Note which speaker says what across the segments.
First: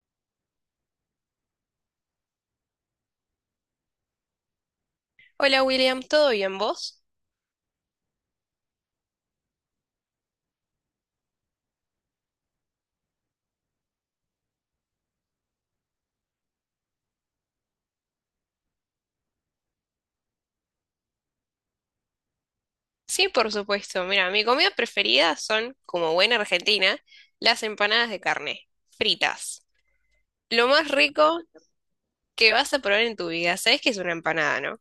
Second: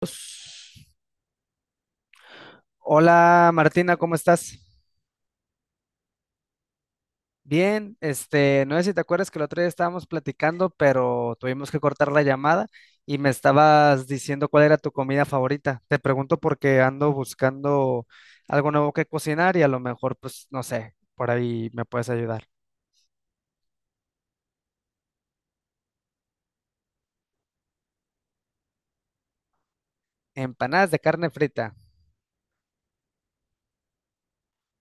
Speaker 1: Pues, hola Martina, ¿cómo estás?
Speaker 2: Hola William, ¿todo bien vos?
Speaker 1: Bien, no sé si te acuerdas que el otro día estábamos platicando, pero tuvimos que cortar la llamada y me estabas diciendo cuál era tu comida favorita. Te pregunto porque ando buscando algo nuevo que cocinar y a lo mejor, pues, no sé, por ahí me puedes ayudar.
Speaker 2: Sí, por supuesto. Mira, mi comida preferida son, como buena argentina, las empanadas de carne, fritas. Lo más
Speaker 1: Empanadas de carne
Speaker 2: rico
Speaker 1: frita.
Speaker 2: que vas a probar en tu vida, sabes que es una empanada, ¿no?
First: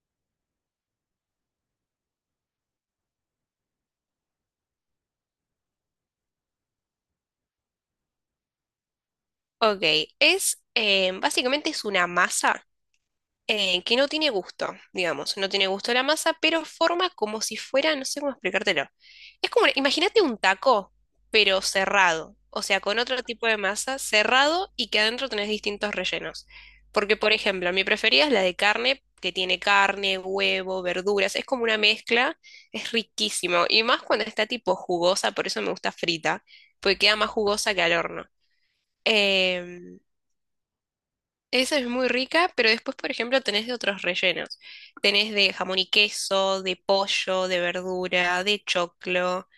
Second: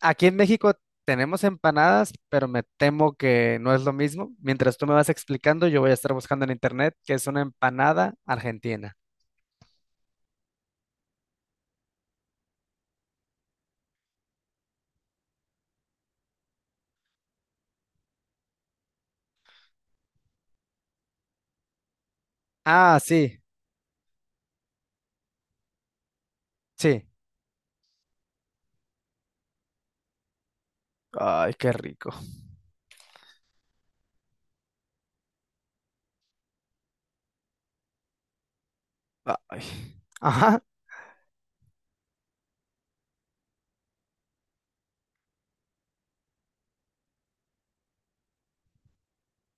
Speaker 1: Aquí en México tenemos empanadas, pero me temo que no es lo mismo. Mientras tú me vas explicando, yo voy a estar buscando en internet qué es una empanada argentina.
Speaker 2: Ok, básicamente es una masa que no tiene gusto, digamos, no tiene gusto la masa, pero forma como si fuera, no sé cómo explicártelo. Es como, imagínate un taco, pero cerrado, o sea,
Speaker 1: Ah,
Speaker 2: con otro
Speaker 1: sí,
Speaker 2: tipo de masa cerrado y que adentro tenés distintos rellenos.
Speaker 1: sí.
Speaker 2: Porque, por ejemplo, mi preferida es la de carne, que tiene carne, huevo, verduras, es
Speaker 1: Ay,
Speaker 2: como
Speaker 1: qué
Speaker 2: una
Speaker 1: rico.
Speaker 2: mezcla, es riquísimo, y más cuando está tipo jugosa, por eso me gusta frita, porque queda más jugosa que al horno.
Speaker 1: Ay,
Speaker 2: Em,
Speaker 1: ajá.
Speaker 2: Esa es muy rica, pero después, por ejemplo, tenés de otros rellenos. Tenés de jamón y queso, de pollo, de verdura, de choclo,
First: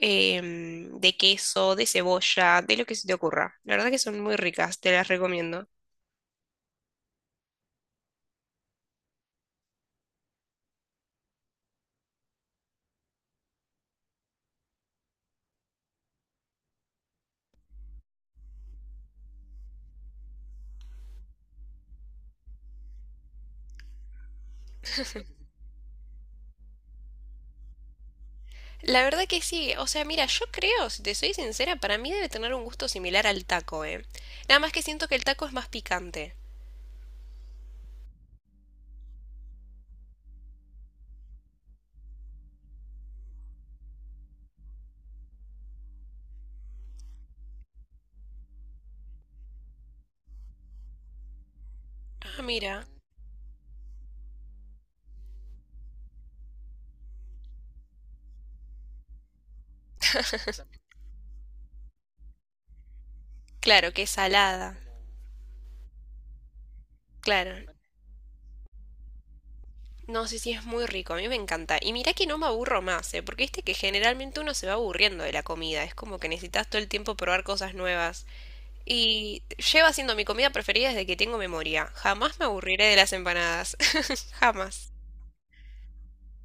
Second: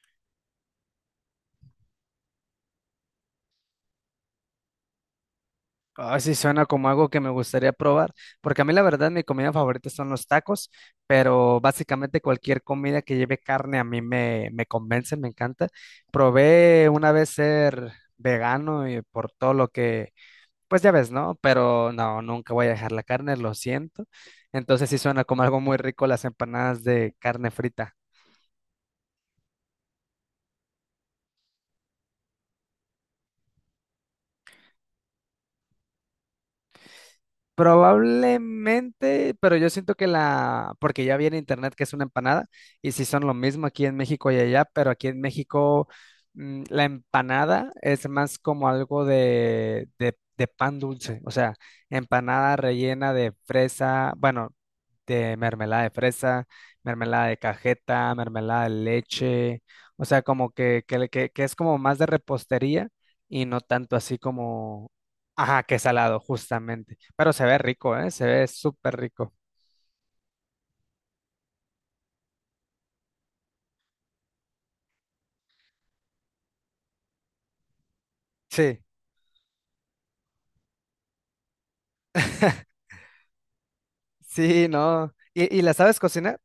Speaker 2: de queso, de cebolla, de lo que se te ocurra. La verdad que son muy ricas, te las recomiendo.
Speaker 1: Ay sí, suena como algo que me gustaría probar, porque a mí la verdad mi comida favorita son los tacos, pero básicamente cualquier comida que lleve carne a mí me convence, me encanta. Probé una vez ser vegano y por todo lo que, pues ya ves, ¿no? Pero no, nunca voy a dejar la carne, lo siento. Entonces sí suena como algo muy rico las empanadas de carne frita.
Speaker 2: La verdad que sí, o sea, mira, yo creo, si te soy sincera, para mí debe tener un gusto similar al taco, ¿eh? Nada más que siento que el taco es más picante.
Speaker 1: Probablemente, pero yo siento que la, porque ya vi en internet que es una empanada, y si son lo mismo aquí en México y allá, pero aquí en México la empanada es más como algo de pan dulce, o sea,
Speaker 2: Ah,
Speaker 1: empanada
Speaker 2: mira,
Speaker 1: rellena de fresa, bueno, de mermelada de fresa, mermelada de cajeta, mermelada de leche, o sea, como que es como más de repostería y no
Speaker 2: claro
Speaker 1: tanto
Speaker 2: que es
Speaker 1: así
Speaker 2: salada,
Speaker 1: como ajá, que salado, justamente. Pero se ve
Speaker 2: claro.
Speaker 1: rico, ¿eh? Se ve súper rico.
Speaker 2: No, sé sí, si sí, es muy rico, a mí me encanta. Y mirá que no me aburro más, ¿eh? Porque viste que generalmente uno se va aburriendo de la comida, es como que necesitas todo el tiempo probar cosas nuevas.
Speaker 1: Sí.
Speaker 2: Y lleva siendo mi comida preferida desde que tengo memoria. Jamás me aburriré de las empanadas,
Speaker 1: Sí,
Speaker 2: jamás.
Speaker 1: no. Y la sabes cocinar?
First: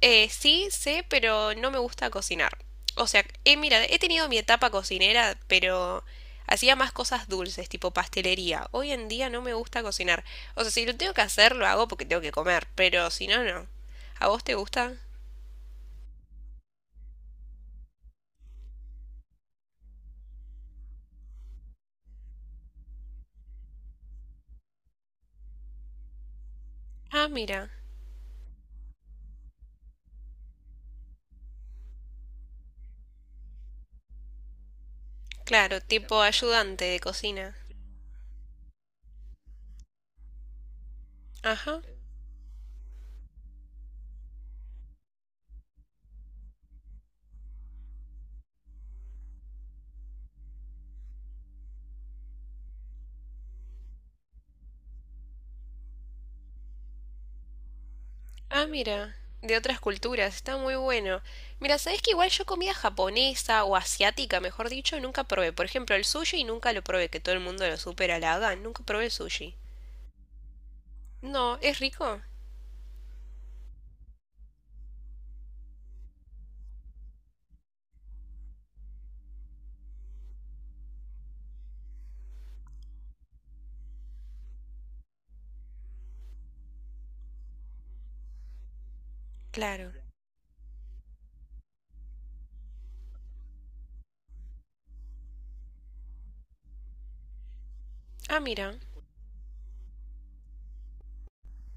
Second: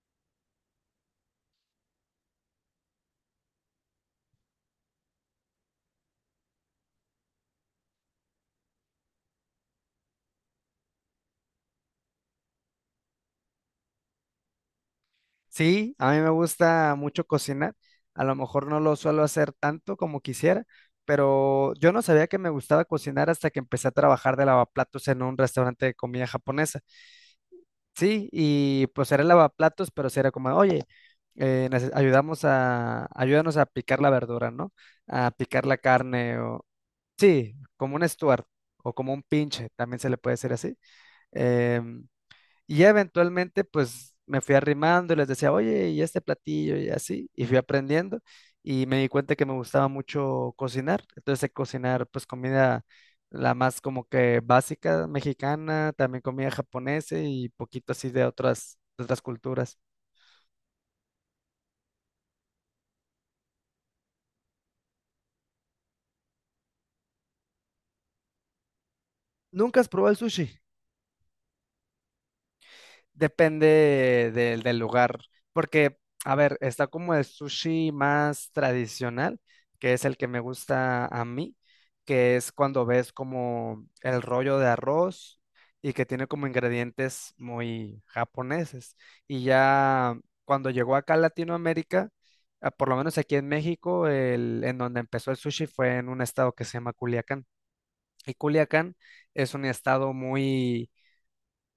Speaker 2: Sí, sé, pero no me gusta cocinar. O sea, mira, he tenido mi etapa cocinera, pero hacía más cosas dulces, tipo pastelería. Hoy en día no me gusta cocinar. O sea, si lo tengo que hacer, lo hago porque tengo que comer, pero si no, no. ¿A vos te gusta?
Speaker 1: Sí, a mí me gusta mucho cocinar. A lo mejor no lo suelo hacer tanto como quisiera, pero yo no sabía que me gustaba cocinar hasta que empecé a trabajar de lavaplatos en un restaurante de comida japonesa.
Speaker 2: Ah, mira.
Speaker 1: Sí, y pues era lavaplatos, pero sí era como, oye, ayudamos a, ayúdanos a picar la verdura, ¿no? A picar la
Speaker 2: Claro, tipo
Speaker 1: carne o
Speaker 2: ayudante de
Speaker 1: sí,
Speaker 2: cocina.
Speaker 1: como un Stuart o como un pinche, también se le puede decir así.
Speaker 2: Ajá.
Speaker 1: Em, y ya eventualmente, pues me fui arrimando y les decía, oye, y este platillo y así, y fui aprendiendo y me di cuenta que me gustaba mucho cocinar. Entonces, sé cocinar, pues comida la más como que básica mexicana, también comida japonesa y poquito así
Speaker 2: Ah,
Speaker 1: de
Speaker 2: mira.
Speaker 1: otras
Speaker 2: De
Speaker 1: culturas.
Speaker 2: otras culturas. Está muy bueno. Mira, ¿sabes que igual yo comida japonesa o asiática, mejor dicho, nunca probé? Por ejemplo, el sushi nunca lo probé, que todo el mundo lo supera, la hagan, nunca probé el sushi.
Speaker 1: ¿Nunca has probado el sushi?
Speaker 2: No, ¿es rico?
Speaker 1: Depende del lugar, porque, a ver, está como el sushi más tradicional, que es el que me gusta a mí, que es cuando ves como el rollo de arroz y que tiene como ingredientes muy japoneses. Y
Speaker 2: Claro.
Speaker 1: ya cuando llegó acá a Latinoamérica, ah, por lo menos aquí en México, el, en donde empezó el sushi fue en un estado que se llama Culiacán. Y
Speaker 2: Ah, mira.
Speaker 1: Culiacán es un estado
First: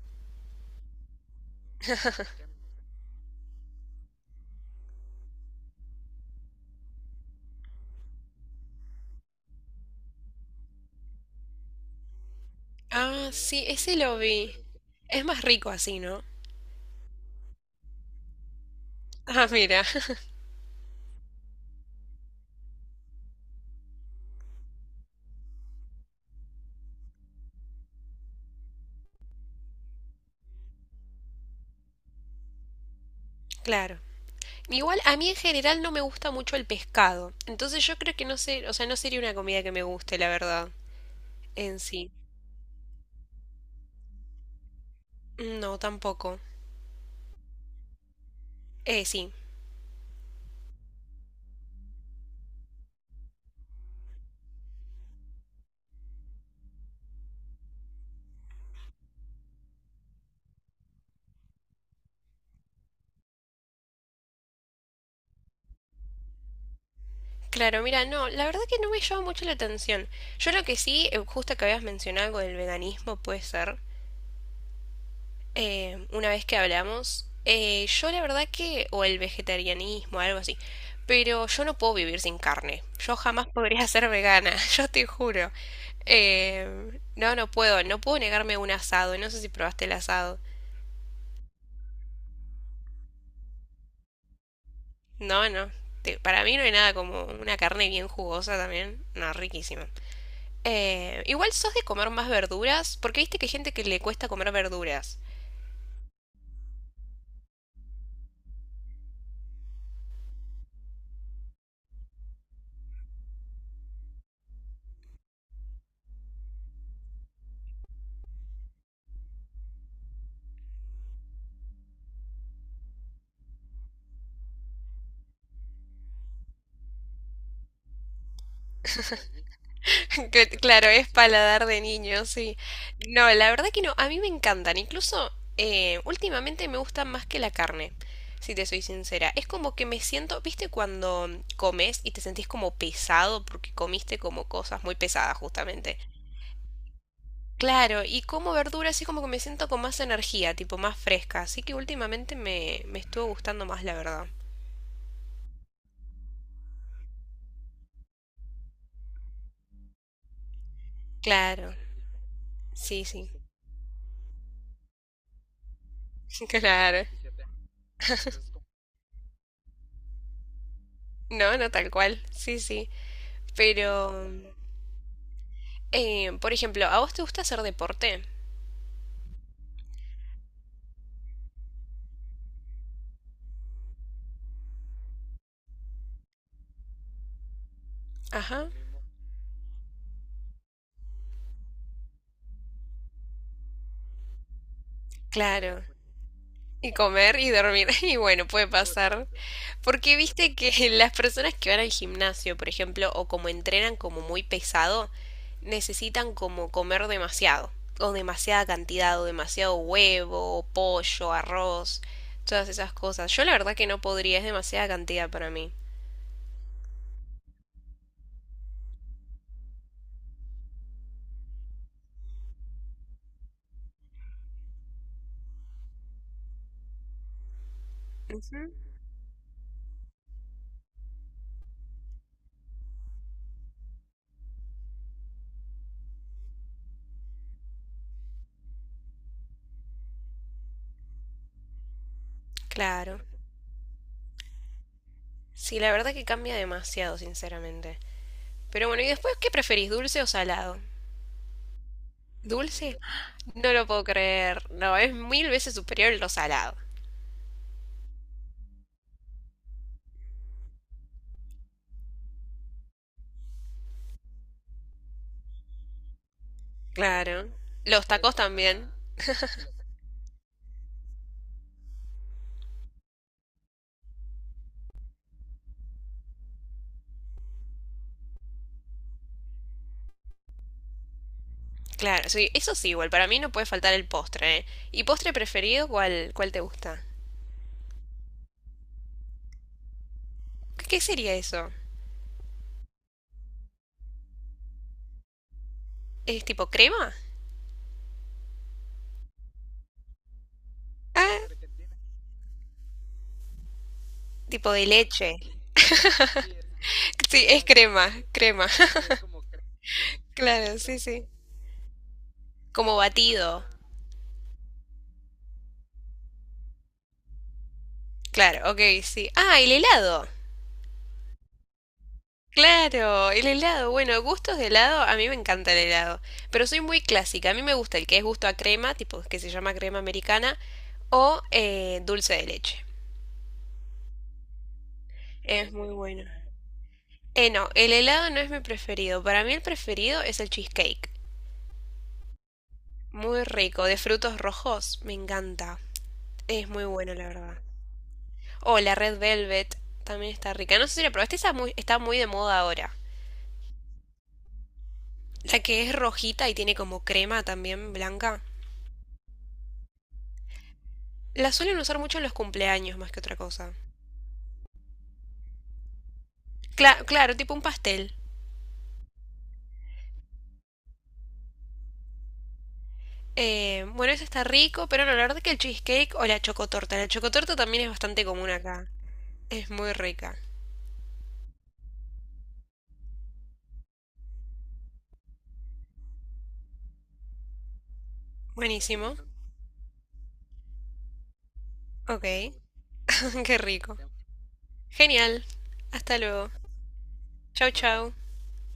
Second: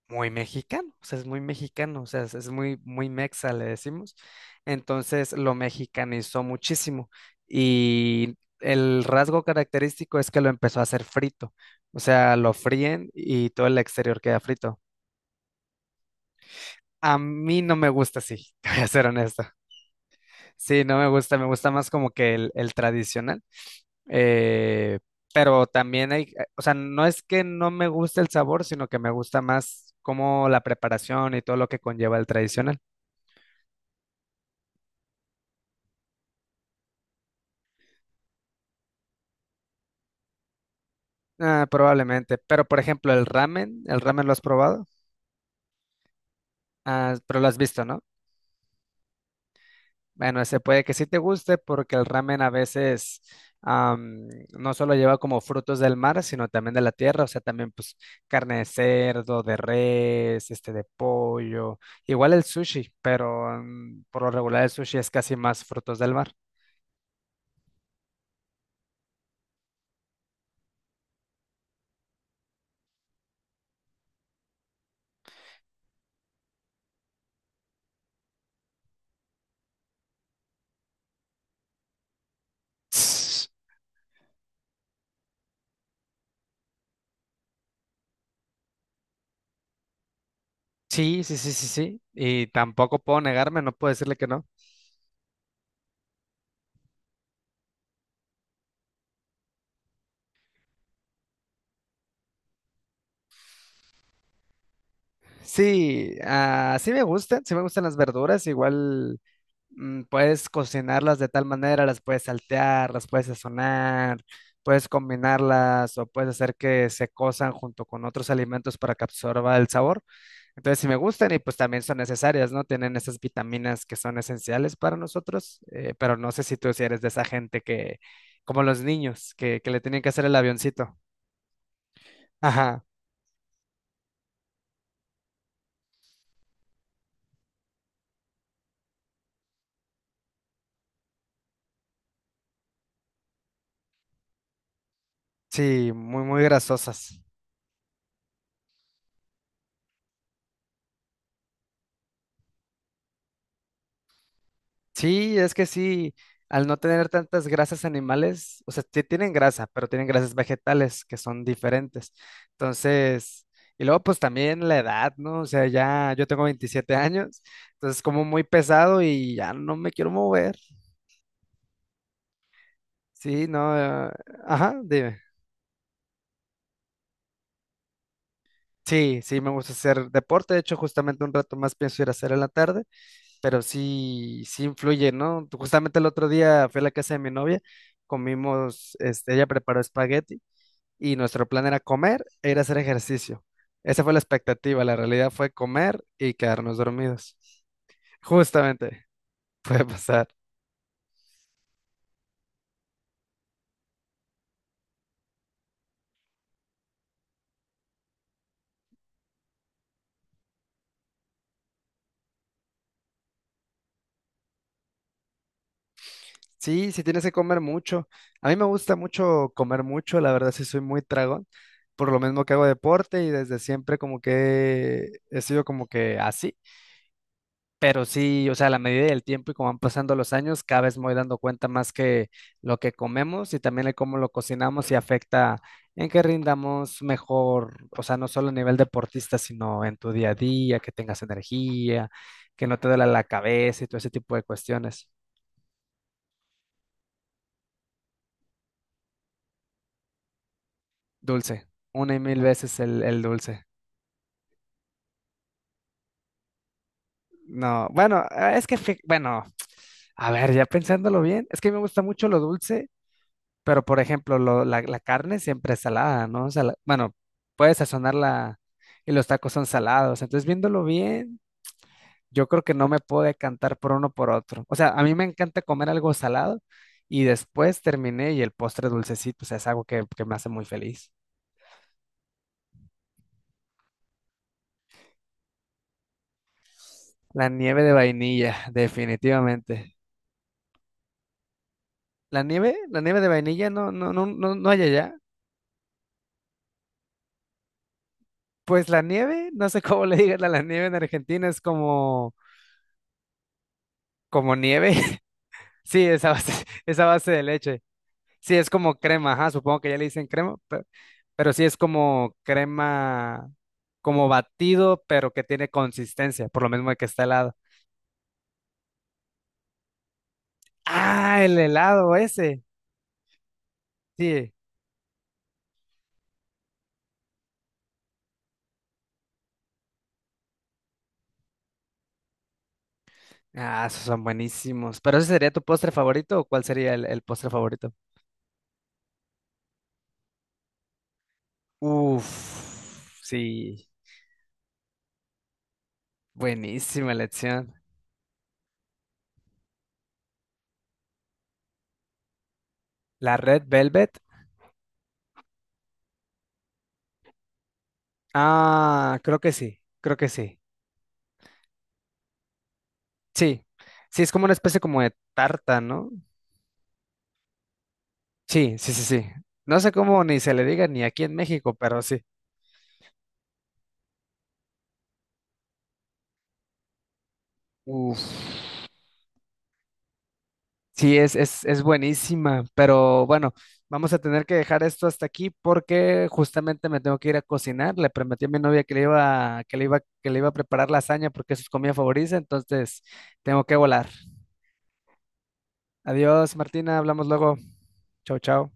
Speaker 1: muy mexicano, o sea, es muy mexicano, o sea, es muy, muy mexa, le decimos. Entonces lo mexicanizó muchísimo y el rasgo característico es que lo empezó a hacer frito, o sea, lo fríen
Speaker 2: Ah,
Speaker 1: y
Speaker 2: sí,
Speaker 1: todo el
Speaker 2: ese lo
Speaker 1: exterior queda
Speaker 2: vi.
Speaker 1: frito.
Speaker 2: Es más rico así, ¿no?
Speaker 1: A mí no me gusta así, te voy a ser honesto.
Speaker 2: Ah, mira.
Speaker 1: Sí, no me gusta, me gusta más como que el tradicional. eh, pero también hay, o sea, no es que no me guste el sabor, sino que me gusta más como la preparación y todo lo que conlleva el tradicional.
Speaker 2: Claro. Igual a mí en general no me gusta mucho el pescado. Entonces yo creo que no sé, o sea, no sería una comida que me guste, la verdad.
Speaker 1: Ah,
Speaker 2: En sí.
Speaker 1: probablemente. Pero, por ejemplo, ¿el ramen lo has probado?
Speaker 2: No, tampoco.
Speaker 1: Ah, pero lo has visto, ¿no?
Speaker 2: Sí.
Speaker 1: Bueno, ese puede que sí te guste porque el ramen a veces am, no solo lleva como frutos del mar, sino también de la tierra, o sea, también pues carne de cerdo, de res, este de pollo, igual el sushi, pero por lo regular el sushi es casi más frutos del mar.
Speaker 2: Claro, mira, no, la verdad que no me llama mucho la atención. Yo lo que sí, justo que habías mencionado algo del veganismo, puede ser, una vez que hablamos, yo la verdad que, o el vegetarianismo, algo así, pero yo no puedo vivir sin carne. Yo
Speaker 1: Sí,
Speaker 2: jamás podría ser vegana, yo te juro. No, no puedo, no puedo negarme un asado, no sé si probaste el asado.
Speaker 1: sí, sí, sí, sí. Y tampoco puedo negarme, no puedo decirle que no.
Speaker 2: No, no, te- para mí no hay nada como una carne bien jugosa también, no, riquísima. Igual sos de comer más verduras, porque viste que hay gente que le cuesta comer verduras.
Speaker 1: Sí, ah, sí me gustan las verduras, igual puedes cocinarlas de tal manera, las puedes saltear, las puedes sazonar, puedes combinarlas o puedes hacer que se cozan junto con otros alimentos para que absorba el sabor. Entonces sí me gustan y pues también son necesarias, ¿no? Tienen esas vitaminas que son esenciales para nosotros, pero no sé si tú si eres de esa gente que, como los niños, que le tienen que hacer el
Speaker 2: Que, claro,
Speaker 1: avioncito.
Speaker 2: es paladar de niño, sí.
Speaker 1: Ajá,
Speaker 2: No, la verdad que no, a mí me encantan. Incluso últimamente me gustan más que la carne, si te soy sincera. Es como que me siento, viste cuando comes y te sentís como pesado porque comiste como cosas muy pesadas,
Speaker 1: sí,
Speaker 2: justamente.
Speaker 1: muy, muy grasosas.
Speaker 2: Claro, y como verduras así como que me siento con más energía, tipo más fresca. Así que últimamente me estuvo gustando más, la verdad.
Speaker 1: Sí, es que sí, al no tener tantas grasas animales, o sea, sí tienen grasa, pero tienen grasas vegetales que son
Speaker 2: Claro,
Speaker 1: diferentes.
Speaker 2: sí, sí.
Speaker 1: Entonces, y luego pues también la edad, ¿no? O sea, ya yo tengo veintisiete
Speaker 2: Claro.
Speaker 1: años, entonces como muy pesado y ya no me quiero mover.
Speaker 2: No, no tal cual. Sí, sí.
Speaker 1: Sí, no,
Speaker 2: Pero,
Speaker 1: ajá, dime.
Speaker 2: por ejemplo, ¿a vos te gusta hacer deporte?
Speaker 1: Sí, sí, me gusta hacer deporte, de hecho justamente un rato más pienso ir a hacer en la tarde, pero sí, sí influye, ¿no? Justamente el otro día fui a la casa de mi novia,
Speaker 2: Ajá.
Speaker 1: comimos, este, ella preparó espagueti. Y nuestro plan era comer e ir a hacer ejercicio. Esa fue la expectativa, la realidad fue
Speaker 2: Claro.
Speaker 1: comer y quedarnos
Speaker 2: Y
Speaker 1: dormidos.
Speaker 2: comer y dormir. Y bueno, puede
Speaker 1: Justamente,
Speaker 2: pasar.
Speaker 1: puede
Speaker 2: Porque
Speaker 1: pasar.
Speaker 2: viste que las personas que van al gimnasio, por ejemplo, o como entrenan como muy pesado, necesitan como comer demasiado. O demasiada cantidad, o demasiado huevo, pollo, arroz, todas esas cosas. Yo la verdad que no podría, es demasiada cantidad para mí.
Speaker 1: Sí, sí tienes que comer mucho. A mí me gusta mucho comer mucho, la verdad sí soy muy tragón, por lo mismo que hago deporte y desde siempre como que he sido como que así. Pero sí, o sea, a
Speaker 2: Ujú.
Speaker 1: la medida del tiempo y como van pasando los años, cada vez me voy dando cuenta más que lo que comemos y también el cómo lo cocinamos y afecta en que rindamos mejor, o sea, no solo a nivel deportista, sino en tu día a día, que tengas energía, que no te duela
Speaker 2: Claro.
Speaker 1: la cabeza y todo ese tipo de cuestiones.
Speaker 2: Sí, la verdad que cambia demasiado, sinceramente. Pero bueno, ¿y después qué preferís, dulce o salado?
Speaker 1: Dulce, una y mil veces
Speaker 2: ¿Dulce?
Speaker 1: el dulce.
Speaker 2: No lo puedo creer. No, es mil veces superior lo salado.
Speaker 1: No, bueno, ah, es que, fi- bueno, a ver, ya pensándolo bien, es que me gusta mucho lo dulce. Pero, por ejemplo, lo- la carne siempre es salada, ¿no? Sala- bueno,
Speaker 2: Claro.
Speaker 1: puedes
Speaker 2: Los tacos
Speaker 1: sazonarla
Speaker 2: también.
Speaker 1: y los tacos son salados. Entonces, viéndolo bien, yo creo que no me puedo decantar por uno por otro. O sea, a mí me encanta comer algo salado y después terminé y el postre dulcecito, o sea, es algo que me hace muy feliz.
Speaker 2: Claro, sí, eso sí, igual. Para mí no puede faltar el postre, ¿eh? ¿Y postre preferido cuál, cuál te gusta?
Speaker 1: La nieve de vainilla, definitivamente.
Speaker 2: ¿Qué, qué sería eso?
Speaker 1: La nieve de vainilla no hay allá.
Speaker 2: ¿Es tipo crema?
Speaker 1: Pues la nieve, no sé cómo le digan a la nieve en
Speaker 2: Ah,
Speaker 1: Argentina, es como, como
Speaker 2: tipo de
Speaker 1: nieve.
Speaker 2: leche.
Speaker 1: Sí, esa base de
Speaker 2: Sí, es
Speaker 1: leche.
Speaker 2: crema,
Speaker 1: Sí,
Speaker 2: crema.
Speaker 1: es como crema, ajá, supongo que ya le dicen crema,
Speaker 2: Claro, sí, sí.
Speaker 1: pero sí es como
Speaker 2: Como
Speaker 1: crema,
Speaker 2: batido.
Speaker 1: como batido, pero que tiene consistencia, por lo mismo de que está helado.
Speaker 2: Claro, ok, sí. Ah, el helado.
Speaker 1: Ah, el helado ese,
Speaker 2: Claro, el helado. Bueno,
Speaker 1: sí.
Speaker 2: gustos de helado, a mí me encanta el helado, pero soy muy clásica. A mí me gusta el que es gusto a crema, tipo que se llama crema americana, o dulce de leche.
Speaker 1: Ah, esos son buenísimos. ¿Pero ese sería tu
Speaker 2: Es
Speaker 1: postre
Speaker 2: muy bueno.
Speaker 1: favorito o cuál sería el postre
Speaker 2: No, el
Speaker 1: favorito?
Speaker 2: helado no es mi preferido. Para mí el preferido es el cheesecake.
Speaker 1: Uf,
Speaker 2: Muy rico,
Speaker 1: sí,
Speaker 2: de frutos rojos, me encanta. Es muy
Speaker 1: buenísima
Speaker 2: bueno, la verdad.
Speaker 1: elección.
Speaker 2: O la Red Velvet también está rica. No sé si la probaste, esa muy, está muy de moda ahora.
Speaker 1: ¿La Red Velvet?
Speaker 2: La que es rojita y tiene como crema también blanca.
Speaker 1: Ah, creo que sí, creo que sí.
Speaker 2: La suelen usar mucho en los cumpleaños más que otra
Speaker 1: Sí,
Speaker 2: cosa.
Speaker 1: sí, es como una especie como de tarta, ¿no?
Speaker 2: Cla- claro, tipo un pastel.
Speaker 1: Sí, sí, sí, sí. No sé cómo ni se le diga ni aquí en México, pero sí.
Speaker 2: Bueno, ese está rico, pero no, la verdad que el cheesecake o la chocotorta. La chocotorta también es bastante
Speaker 1: Uf.
Speaker 2: común acá. Es muy rica.
Speaker 1: Sí, es buenísima, pero bueno, vamos a tener que dejar esto hasta aquí porque justamente me tengo que ir a cocinar. Le prometí a mi novia que le
Speaker 2: Buenísimo.
Speaker 1: iba, que le iba, que le iba a preparar lasaña porque es su comida
Speaker 2: Ok,
Speaker 1: favorita, entonces
Speaker 2: qué
Speaker 1: tengo que
Speaker 2: rico.
Speaker 1: volar.
Speaker 2: Genial. Hasta luego.
Speaker 1: Adiós, Martina, hablamos luego.
Speaker 2: Chau, chau.
Speaker 1: Chao, chao.